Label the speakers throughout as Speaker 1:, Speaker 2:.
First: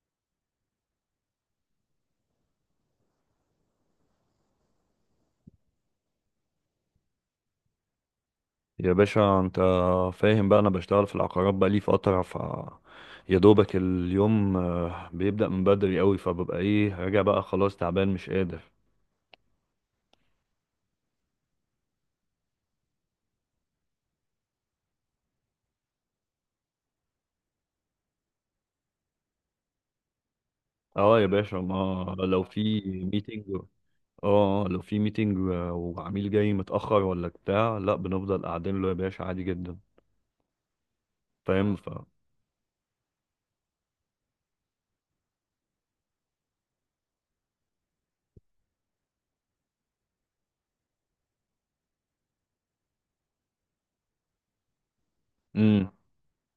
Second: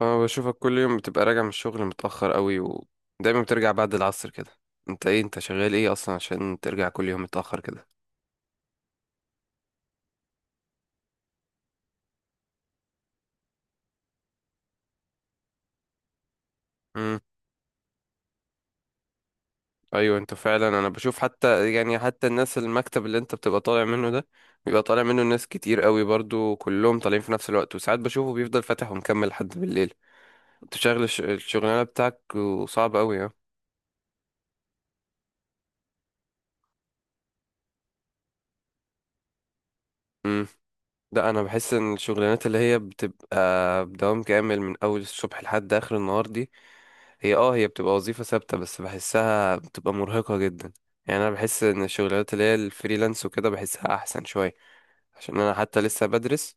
Speaker 1: اه، بشوفك كل يوم بتبقى راجع من الشغل متأخر قوي، ودايما بترجع بعد العصر كده. انت شغال ايه اصلا عشان ترجع كل يوم متأخر كده؟
Speaker 2: يا باشا، انت فاهم بقى. انا بشتغل في العقارات بقى لي فترة. يا دوبك اليوم، بيبدأ من بدري قوي، فببقى
Speaker 1: امم
Speaker 2: راجع بقى، خلاص تعبان مش قادر.
Speaker 1: ايوه، انت فعلا. انا بشوف حتى الناس، المكتب اللي انت بتبقى طالع منه ده بيبقى طالع منه ناس كتير قوي برضو، كلهم طالعين في نفس الوقت، وساعات بشوفه بيفضل فاتح ومكمل لحد بالليل. انت شغل
Speaker 2: اه يا باشا،
Speaker 1: الشغلانة
Speaker 2: ما
Speaker 1: بتاعك
Speaker 2: لو في
Speaker 1: وصعب قوي، اه.
Speaker 2: ميتنج اه آه، لو في ميتنج وعميل جاي متأخر ولا بتاع، لا، بنفضل قاعدين له يا باشا، عادي جدا.
Speaker 1: امم لا، انا بحس
Speaker 2: فاهم. ف
Speaker 1: ان الشغلانات اللي هي بتبقى بدوام كامل من اول الصبح لحد اخر النهار دي، هي بتبقى وظيفة ثابتة، بس بحسها بتبقى مرهقة جدا. يعني انا بحس ان الشغلات اللي هي الفريلانس وكده بحسها احسن شوية، عشان انا حتى
Speaker 2: امم
Speaker 1: لسه بدرس.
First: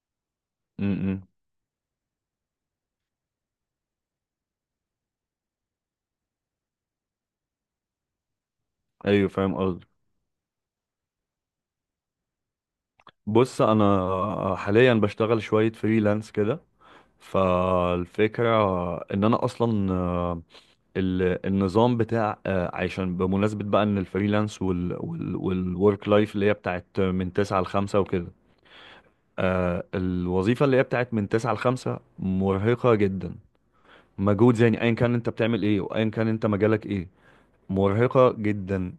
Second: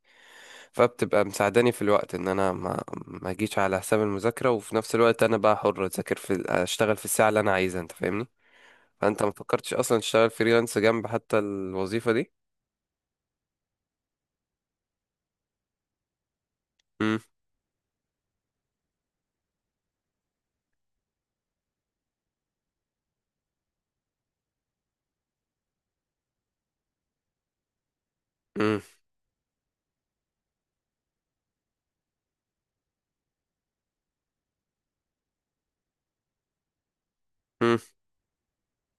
Speaker 2: إمم.
Speaker 1: فبتبقى مساعداني في الوقت ان انا ما اجيش على حساب المذاكرة، وفي نفس الوقت انا بقى حر اذاكر في اشتغل في الساعة اللي انا عايزها، انت فاهمني. فانت
Speaker 2: ايوه
Speaker 1: ما
Speaker 2: فاهم
Speaker 1: فكرتش
Speaker 2: قصدي.
Speaker 1: اصلا تشتغل فريلانس جنب حتى الوظيفة دي؟
Speaker 2: بص، انا حاليا بشتغل شوية فريلانس كده.
Speaker 1: امم.
Speaker 2: فالفكرة ان انا اصلا النظام بتاع، عشان بمناسبة بقى ان الفريلانس والورك لايف اللي هي بتاعت من تسعة لخمسة وكده.
Speaker 1: امم.
Speaker 2: الوظيفة اللي هي بتاعت من تسعة لخمسة مرهقة جدا. مجهود يعني، ايا كان انت بتعمل ايه وايا كان انت مجالك ايه،
Speaker 1: امم.
Speaker 2: مرهقة جدا.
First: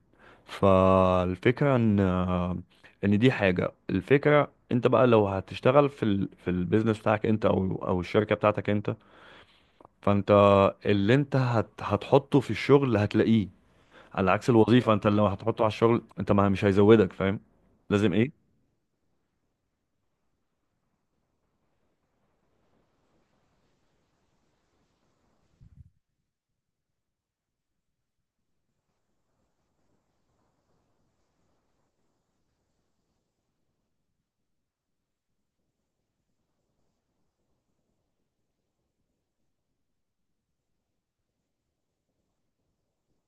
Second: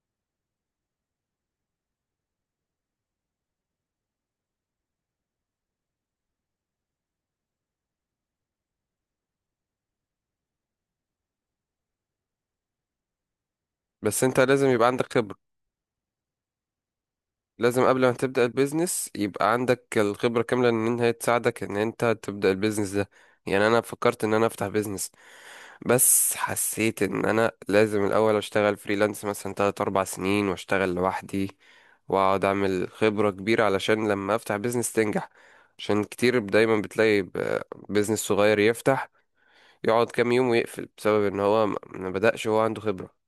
Speaker 2: فالفكرة ان دي حاجة. الفكرة، انت بقى لو هتشتغل في البيزنس بتاعك انت، او الشركة بتاعتك انت، فانت اللي انت هتحطه في الشغل هتلاقيه،
Speaker 1: بس
Speaker 2: على
Speaker 1: انت
Speaker 2: عكس
Speaker 1: لازم يبقى
Speaker 2: الوظيفة. انت
Speaker 1: عندك
Speaker 2: لو
Speaker 1: خبرة.
Speaker 2: هتحطه على الشغل انت ما مش هيزودك، فاهم.
Speaker 1: لازم قبل ما
Speaker 2: لازم
Speaker 1: تبدأ
Speaker 2: ايه؟
Speaker 1: البيزنس يبقى عندك الخبرة كاملة ان هي تساعدك ان انت تبدأ البيزنس ده. يعني انا فكرت ان انا افتح بيزنس، بس حسيت ان انا لازم الاول اشتغل فريلانس مثلا 3 4 سنين، واشتغل لوحدي، واقعد اعمل خبرة كبيرة علشان لما افتح بيزنس تنجح. عشان كتير دايما بتلاقي بيزنس صغير يفتح، يقعد كام يوم ويقفل بسبب ان هو ما بدأش وهو عنده خبرة.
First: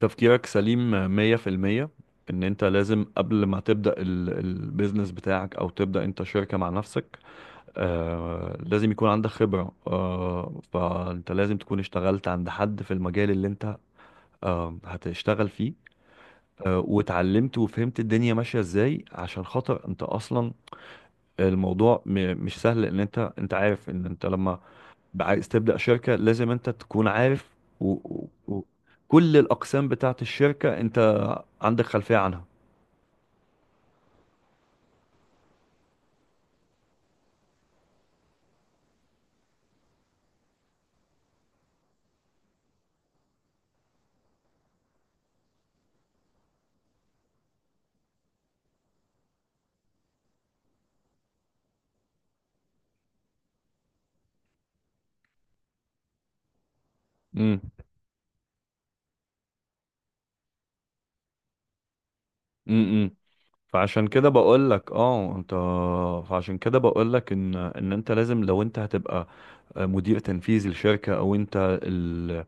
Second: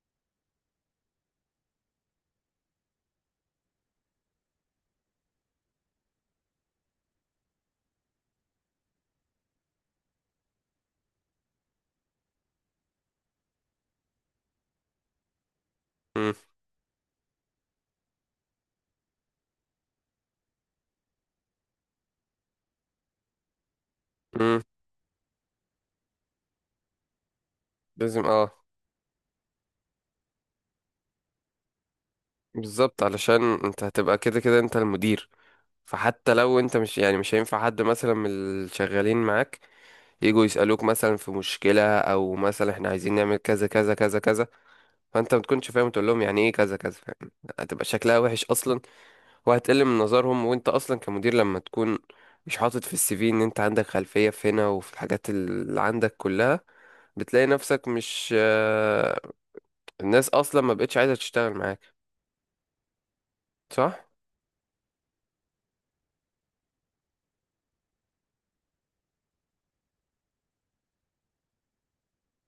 Speaker 2: تفكيرك سليم 100%، ان انت لازم قبل ما تبدأ البيزنس بتاعك او تبدأ انت شركة مع نفسك، لازم يكون عندك خبرة. فانت لازم تكون اشتغلت عند حد في المجال اللي انت هتشتغل فيه،
Speaker 1: مم.
Speaker 2: واتعلمت وفهمت الدنيا ماشية ازاي. عشان خاطر انت اصلا الموضوع مش سهل، ان انت عارف ان انت لما
Speaker 1: مم.
Speaker 2: عايز تبدأ شركة لازم انت تكون عارف. و...
Speaker 1: لازم،
Speaker 2: و...
Speaker 1: اه.
Speaker 2: و... كل الأقسام بتاعت الشركة انت عندك خلفية عنها.
Speaker 1: بالظبط، علشان انت هتبقى كده كده انت المدير. فحتى لو انت مش يعني مش هينفع حد مثلا من الشغالين معاك يجوا يسألوك مثلا في مشكلة، او مثلا احنا عايزين نعمل كذا كذا كذا كذا، فانت ما تكونش فاهم تقول لهم يعني ايه كذا كذا، فاهم؟ هتبقى شكلها وحش اصلا، وهتقل من نظرهم. وانت اصلا كمدير لما تكون مش حاطط في السي في ان انت عندك خلفية في هنا وفي الحاجات اللي عندك كلها، بتلاقي
Speaker 2: امم
Speaker 1: نفسك مش الناس اصلا ما بقتش عايزة تشتغل معاك.
Speaker 2: امم
Speaker 1: صح؟
Speaker 2: فعشان كده بقول لك، ان انت لازم، لو انت هتبقى مدير تنفيذي لشركه، او انت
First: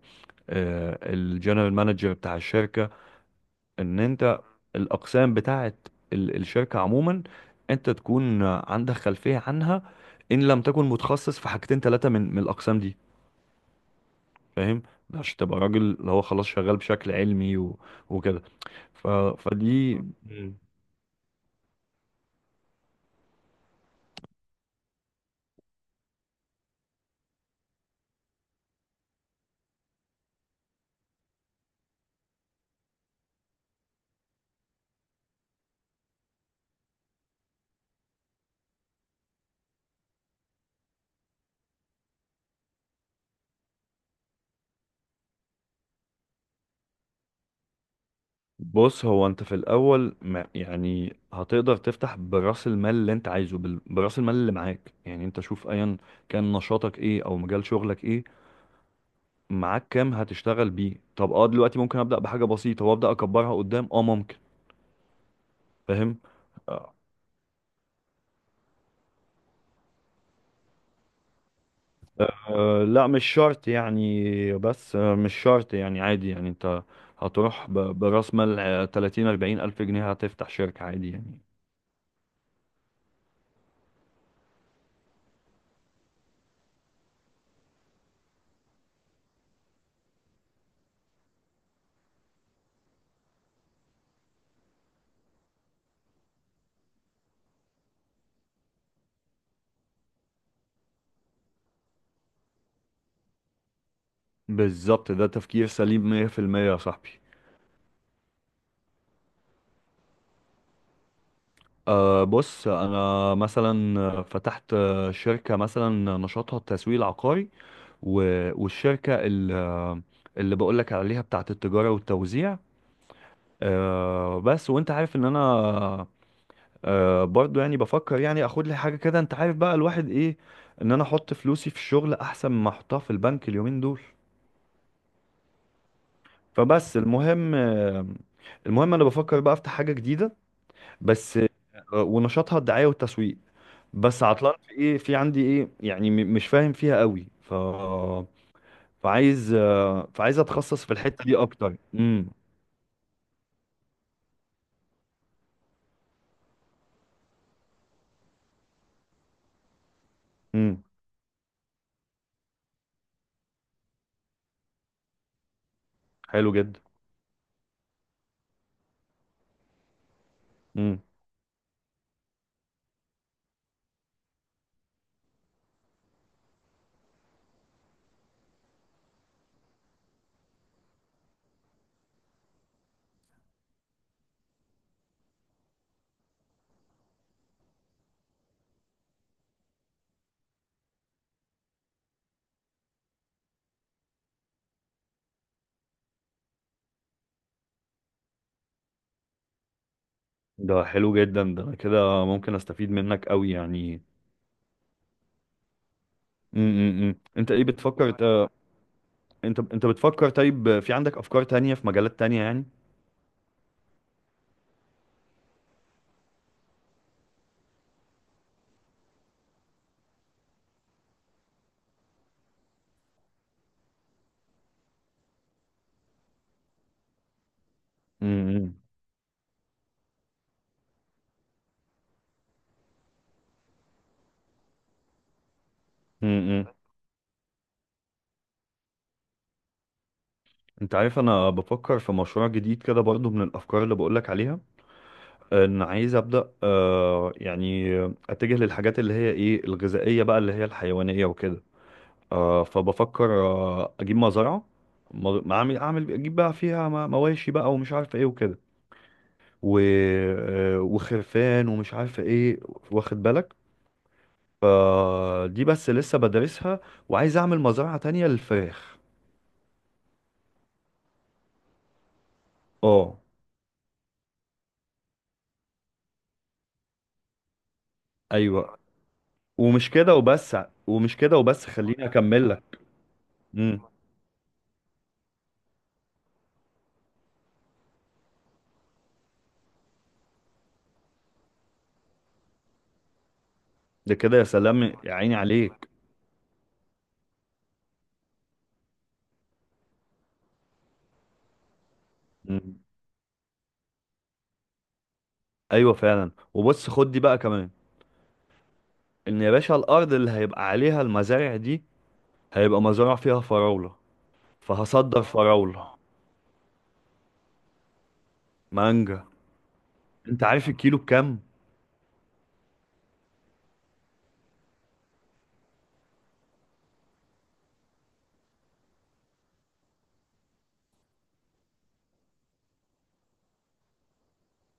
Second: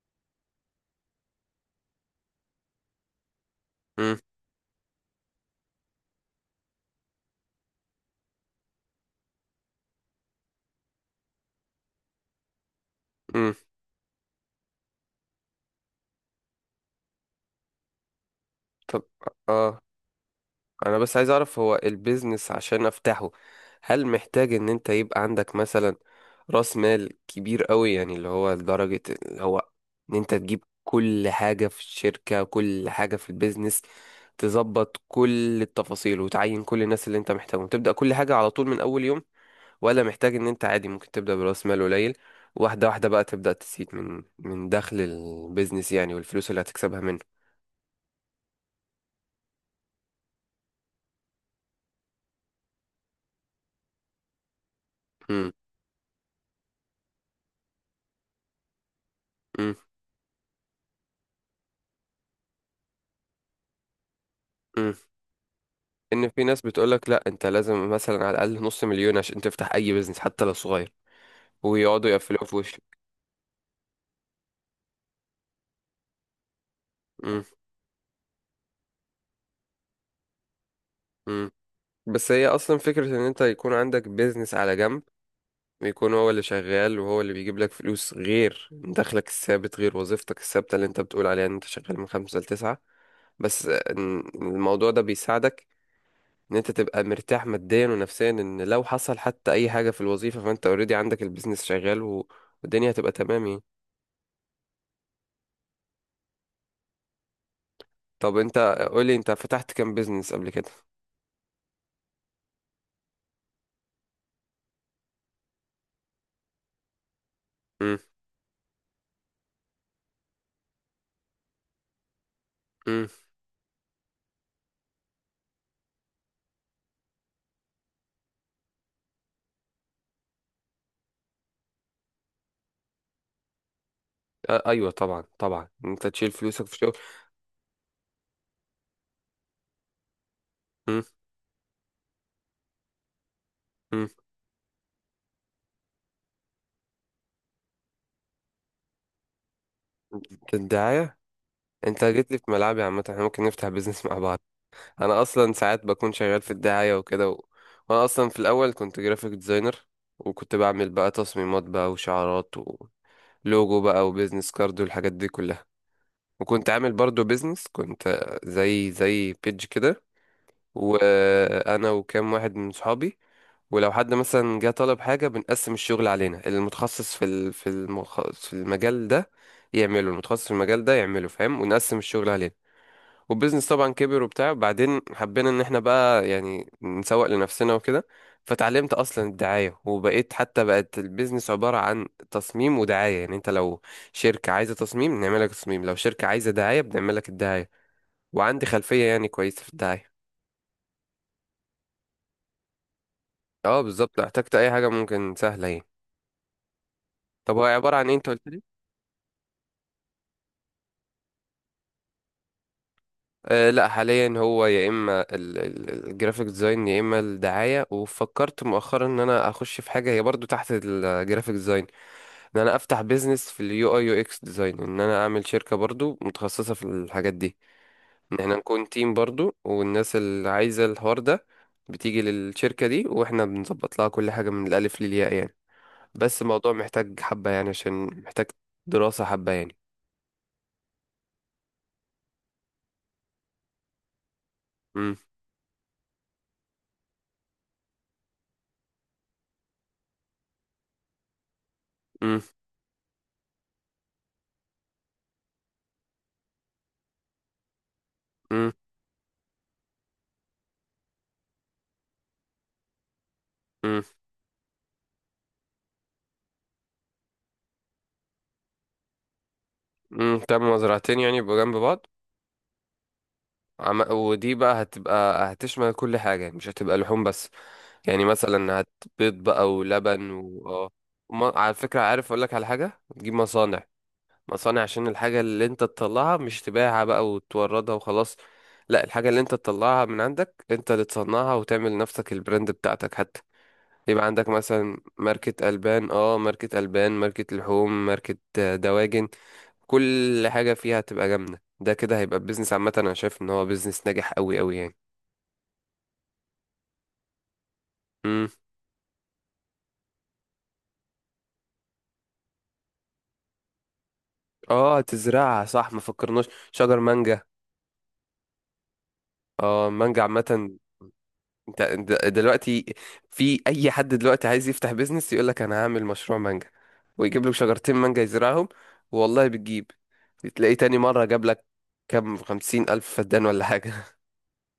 Speaker 2: الجنرال مانجر بتاع الشركه، ان
Speaker 1: امم.
Speaker 2: انت الاقسام بتاعت الشركه عموما انت تكون عندك خلفيه عنها، ان لم تكن متخصص في حاجتين ثلاثه من الاقسام دي،
Speaker 1: امم.
Speaker 2: فاهم. عشان تبقى راجل اللي هو خلاص شغال بشكل علمي وكده.
Speaker 1: طب،
Speaker 2: ف...
Speaker 1: اه.
Speaker 2: فدي. مم.
Speaker 1: انا بس عايز اعرف، هو البيزنس عشان افتحه هل محتاج ان انت يبقى عندك مثلا راس مال كبير قوي، يعني اللي هو لدرجة اللي هو ان انت تجيب كل حاجة في الشركة، كل حاجة في البيزنس، تظبط كل التفاصيل وتعين كل الناس اللي انت محتاجهم، تبدأ كل حاجة على طول من اول يوم، ولا محتاج ان انت عادي ممكن تبدأ براس مال قليل، واحدة واحدة بقى، تبدأ تسيب من دخل البيزنس يعني والفلوس اللي هتكسبها منه؟
Speaker 2: بص، هو انت في الاول ما يعني هتقدر تفتح براس المال اللي انت عايزه، براس المال اللي معاك يعني. انت
Speaker 1: امم.
Speaker 2: شوف ايا كان نشاطك ايه او مجال شغلك ايه،
Speaker 1: امم.
Speaker 2: معاك كام هتشتغل بيه. طب، دلوقتي ممكن ابدا بحاجه بسيطه وابدا اكبرها قدام، ممكن،
Speaker 1: امم.
Speaker 2: فاهم.
Speaker 1: ان في ناس
Speaker 2: آه،
Speaker 1: بتقولك لا انت لازم مثلا على الاقل نص مليون عشان تفتح اي بيزنس حتى لو صغير، ويقعدوا يقفلوها في وشك.
Speaker 2: لا، مش شرط يعني، بس مش شرط يعني، عادي يعني. انت
Speaker 1: مم.
Speaker 2: هتروح براس مال 30 40 ألف جنيه، هتفتح شركة عادي يعني.
Speaker 1: مم. بس هي اصلا فكرة ان انت يكون عندك بيزنس على جنب، ويكون هو اللي شغال وهو اللي بيجيب لك فلوس غير دخلك الثابت، غير وظيفتك الثابتة اللي انت بتقول عليها ان انت شغال من خمسة لتسعة. بس الموضوع ده بيساعدك ان انت تبقى مرتاح ماديا ونفسيا، ان لو حصل حتى اي حاجة في الوظيفة فانت اوريدي عندك البيزنس شغال، و- والدنيا هتبقى تمام يعني.
Speaker 2: بالظبط، ده تفكير سليم 100% يا صاحبي.
Speaker 1: طب انت قولي، انت فتحت كام بيزنس قبل كده؟
Speaker 2: بص، انا مثلا فتحت شركة مثلا نشاطها التسويق العقاري،
Speaker 1: امم.
Speaker 2: والشركة اللي بقولك عليها بتاعت التجارة والتوزيع.
Speaker 1: امم.
Speaker 2: بس، وانت عارف ان انا برضو يعني بفكر يعني اخد لي حاجه كده، انت عارف بقى الواحد ايه، ان انا احط فلوسي في الشغل احسن ما احطها في البنك اليومين دول.
Speaker 1: آه، ايوه طبعا طبعا، انت تشيل فلوسك في شغل.
Speaker 2: فبس المهم، انا بفكر بقى افتح حاجه جديده
Speaker 1: امم.
Speaker 2: بس، ونشاطها الدعايه والتسويق.
Speaker 1: امم.
Speaker 2: بس عطلان في ايه، في عندي ايه يعني، مش فاهم فيها قوي. فعايز اتخصص في
Speaker 1: الدعايه؟
Speaker 2: الحته دي اكتر.
Speaker 1: انت جيت لي في ملعبي عامه، احنا ممكن نفتح بيزنس مع بعض. انا اصلا ساعات بكون شغال في الدعايه وكده، وانا اصلا في الاول كنت جرافيك ديزاينر، وكنت
Speaker 2: امم
Speaker 1: بعمل بقى تصميمات بقى، وشعارات ولوجو بقى، وبيزنس كارد والحاجات دي كلها.
Speaker 2: حلو
Speaker 1: وكنت
Speaker 2: جدا.
Speaker 1: عامل برضو بيزنس، كنت زي بيج كده،
Speaker 2: امم
Speaker 1: وانا وكام واحد من صحابي. ولو حد مثلا جه طلب حاجة، بنقسم الشغل علينا؛ المتخصص في المجال ده يعمله، المتخصص في المجال ده يعمله، فاهم؟ ونقسم الشغل علينا. والبيزنس طبعا كبر وبتاع، بعدين حبينا ان احنا بقى يعني نسوق لنفسنا وكده. فتعلمت اصلا الدعاية، وبقيت حتى بقت البيزنس عبارة عن تصميم ودعاية. يعني انت لو شركة عايزة تصميم نعمل لك تصميم، لو شركة عايزة دعاية بنعمل لك الدعاية، وعندي خلفية يعني كويسة في الدعاية.
Speaker 2: ده حلو جدا، ده أنا كده ممكن استفيد منك قوي
Speaker 1: اه،
Speaker 2: يعني.
Speaker 1: بالظبط، لو احتجت اي حاجة ممكن سهلة يعني.
Speaker 2: انت
Speaker 1: طب هو
Speaker 2: ايه
Speaker 1: عبارة عن
Speaker 2: بتفكر؟
Speaker 1: ايه انت قلت؟
Speaker 2: انت بتفكر، طيب، في عندك افكار تانية في مجالات تانية يعني؟
Speaker 1: أه لا، حاليا هو يا اما الجرافيك ديزاين، يا اما الدعايه. وفكرت مؤخرا ان انا اخش في حاجه هي برضو تحت الجرافيك ديزاين، ان انا افتح بيزنس في اليو اي، يو اكس ديزاين. ان انا اعمل شركه برضو متخصصه في الحاجات دي، ان احنا
Speaker 2: امم
Speaker 1: نكون تيم برضو، والناس اللي عايزه الحوار ده بتيجي للشركه دي واحنا بنظبط لها كل حاجه من الالف للياء يعني. بس
Speaker 2: امم
Speaker 1: الموضوع محتاج حبه يعني، عشان محتاج دراسه حبه يعني.
Speaker 2: انت عارف، انا بفكر في مشروع جديد كده برضو من الافكار اللي بقولك عليها،
Speaker 1: امم.
Speaker 2: ان عايز ابدا، اتجه للحاجات اللي هي الغذائية بقى، اللي هي الحيوانية وكده.
Speaker 1: امم.
Speaker 2: فبفكر اجيب مزرعة، اعمل اجيب بقى فيها مواشي بقى، ومش عارف ايه وكده،
Speaker 1: امم.
Speaker 2: و... آه، وخرفان ومش عارف ايه، واخد بالك. فدي بس لسه بدرسها، وعايز اعمل مزرعة تانية للفراخ.
Speaker 1: امم. تمام، زرعتين يعني يبقوا جنب بعض.
Speaker 2: اه.
Speaker 1: ودي بقى هتبقى هتشمل كل حاجة يعني، مش هتبقى لحوم بس، يعني
Speaker 2: ايوه،
Speaker 1: مثلا هتبيض بقى
Speaker 2: ومش كده
Speaker 1: ولبن
Speaker 2: وبس،
Speaker 1: و... آه.
Speaker 2: ومش كده وبس،
Speaker 1: على فكرة،
Speaker 2: خليني
Speaker 1: عارف
Speaker 2: اكمل
Speaker 1: أقولك على
Speaker 2: لك.
Speaker 1: حاجة؟ تجيب
Speaker 2: امم
Speaker 1: مصانع. مصانع عشان الحاجة اللي انت تطلعها مش تبيعها بقى وتوردها وخلاص، لا، الحاجة اللي انت تطلعها من عندك انت اللي تصنعها، وتعمل نفسك البراند بتاعتك حتى.
Speaker 2: ده
Speaker 1: يبقى
Speaker 2: كده، يا
Speaker 1: عندك
Speaker 2: سلام،
Speaker 1: مثلا
Speaker 2: يا عيني
Speaker 1: ماركة
Speaker 2: عليك.
Speaker 1: ألبان، اه، ماركة ألبان، ماركة لحوم، ماركة دواجن. كل حاجة فيها هتبقى جامدة، ده كده هيبقى بيزنس
Speaker 2: امم
Speaker 1: عامة، أنا شايف إن هو بيزنس ناجح أوي أوي يعني.
Speaker 2: ايوه فعلا، وبص خد دي بقى كمان،
Speaker 1: مم.
Speaker 2: ان يا باشا الارض اللي هيبقى عليها المزارع دي هيبقى مزارع فيها فراولة،
Speaker 1: اه،
Speaker 2: فهصدر
Speaker 1: تزرعها، صح،
Speaker 2: فراولة.
Speaker 1: ما فكرناش شجر مانجا.
Speaker 2: مانجا،
Speaker 1: اه، مانجا
Speaker 2: انت عارف
Speaker 1: عامة.
Speaker 2: الكيلو بكام؟
Speaker 1: انت دلوقتي في أي حد دلوقتي عايز يفتح بيزنس يقول لك أنا هعمل مشروع مانجا، ويجيب لك شجرتين مانجا يزرعهم. والله بتجيب، تلاقيه تاني مرة جاب لك كام، 50,000 فدان ولا حاجة.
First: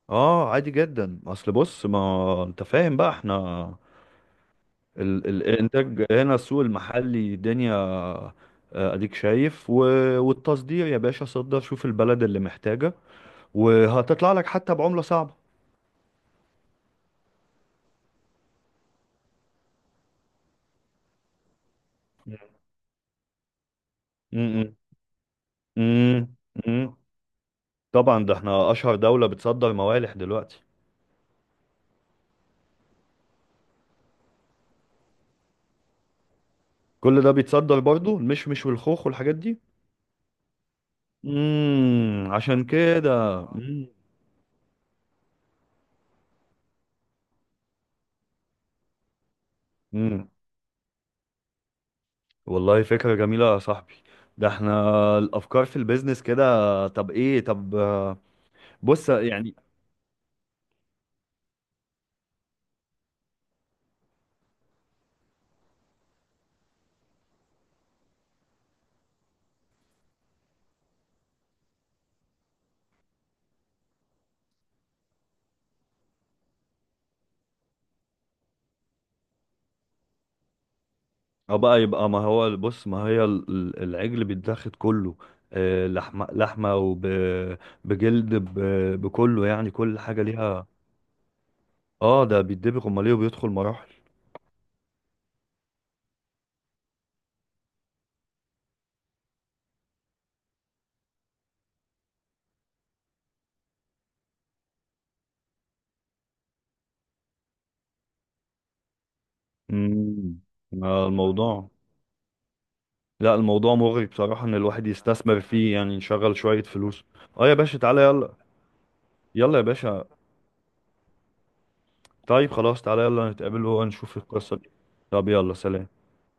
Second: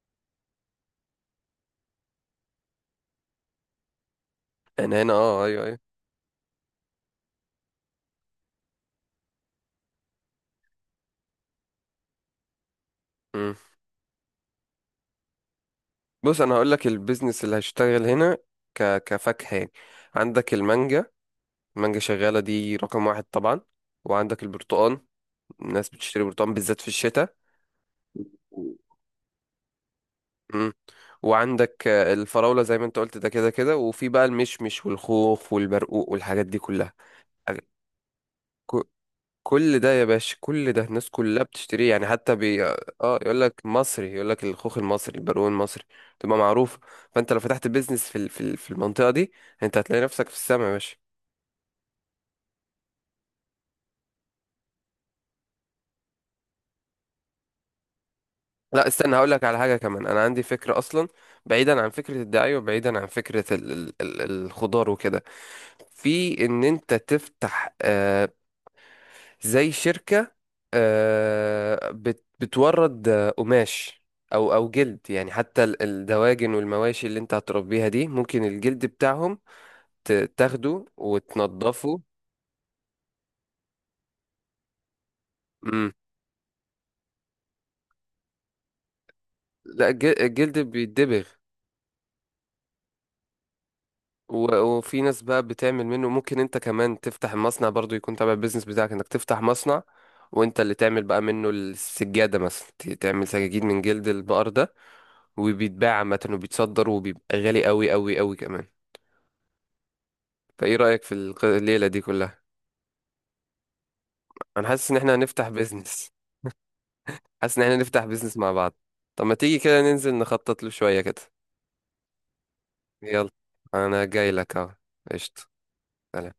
Speaker 2: اه عادي جدا. اصل بص، ما انت فاهم بقى، احنا
Speaker 1: أنا هنا، اه، أيوه أيوه.
Speaker 2: الانتاج هنا السوق المحلي دنيا. اديك شايف. والتصدير يا باشا، صدر، شوف البلد اللي محتاجة،
Speaker 1: مم.
Speaker 2: وهتطلع لك حتى بعملة صعبة.
Speaker 1: بص، أنا هقول لك البيزنس اللي هشتغل هنا كفاكهة يعني. عندك المانجا، مانجا شغالة دي رقم واحد طبعا. وعندك
Speaker 2: م-
Speaker 1: البرتقال،
Speaker 2: م-
Speaker 1: الناس بتشتري
Speaker 2: م-
Speaker 1: برتقال بالذات في
Speaker 2: م.
Speaker 1: الشتاء.
Speaker 2: طبعا، ده احنا اشهر دولة بتصدر موالح دلوقتي.
Speaker 1: مم. وعندك الفراولة زي ما انت قلت، ده كده كده. وفي بقى المشمش والخوخ والبرقوق والحاجات دي كلها.
Speaker 2: كل ده
Speaker 1: أغ-
Speaker 2: بيتصدر برضو، المشمش
Speaker 1: ك-
Speaker 2: والخوخ والحاجات دي.
Speaker 1: كل ده يا باشا، كل ده الناس كلها بتشتريه يعني، حتى
Speaker 2: عشان
Speaker 1: اه، يقول
Speaker 2: كده.
Speaker 1: لك مصري، يقول لك الخوخ المصري، البرقوق المصري، تبقى معروف. فانت لو فتحت بيزنس في المنطقة دي، انت هتلاقي نفسك
Speaker 2: مم.
Speaker 1: في السما يا باشا.
Speaker 2: والله فكرة جميلة يا صاحبي. ده احنا الافكار في البيزنس كده. طب ايه؟ طب آه،
Speaker 1: لا
Speaker 2: بص
Speaker 1: استنى، هقول لك
Speaker 2: يعني.
Speaker 1: على حاجة كمان، أنا عندي فكرة أصلا. بعيدا عن فكرة الدعاية، وبعيدا عن فكرة ال الخضار وكده، في إن أنت تفتح زي شركة آه بت بتورد قماش، أو جلد يعني. حتى الدواجن والمواشي اللي أنت هتربيها دي، ممكن الجلد بتاعهم تاخده
Speaker 2: اه بقى،
Speaker 1: وتنضفه.
Speaker 2: يبقى، ما هو بص، ما هي العجل بيتاخد كله،
Speaker 1: مم.
Speaker 2: لحمة لحمة وبجلد، بكله يعني،
Speaker 1: لا،
Speaker 2: كل حاجة
Speaker 1: الجلد
Speaker 2: ليها.
Speaker 1: بيتدبغ،
Speaker 2: اه ده بيتدبغ، امال ايه، وبيدخل مراحل.
Speaker 1: و- وفي ناس بقى بتعمل منه. ممكن انت كمان تفتح مصنع برضو يكون تبع البيزنس بتاعك، انك تفتح مصنع وانت اللي تعمل بقى منه السجادة مثلا، تعمل سجاجيد من جلد البقر ده. وبيتباع عامة، وبيتصدر، وبيبقى غالي قوي قوي قوي كمان.
Speaker 2: امم
Speaker 1: فايه رأيك
Speaker 2: آه،
Speaker 1: في
Speaker 2: الموضوع
Speaker 1: الليلة دي كلها؟
Speaker 2: لا، الموضوع مغري بصراحة، ان
Speaker 1: انا
Speaker 2: الواحد
Speaker 1: حاسس ان احنا
Speaker 2: يستثمر
Speaker 1: هنفتح
Speaker 2: فيه يعني
Speaker 1: بيزنس.
Speaker 2: يشغل شوية فلوس. اه يا
Speaker 1: حاسس ان احنا
Speaker 2: باشا، تعالى
Speaker 1: نفتح
Speaker 2: يلا.
Speaker 1: بيزنس مع بعض. طب ما
Speaker 2: يلا
Speaker 1: تيجي
Speaker 2: يا
Speaker 1: كده
Speaker 2: باشا،
Speaker 1: ننزل نخطط له شوية كده.
Speaker 2: طيب خلاص، تعالى
Speaker 1: يلا،
Speaker 2: يلا نتقابل
Speaker 1: انا
Speaker 2: ونشوف
Speaker 1: جاي
Speaker 2: القصة
Speaker 1: لك
Speaker 2: دي.
Speaker 1: اهو.
Speaker 2: طب،
Speaker 1: قشطة.
Speaker 2: يلا، سلام.
Speaker 1: سلام.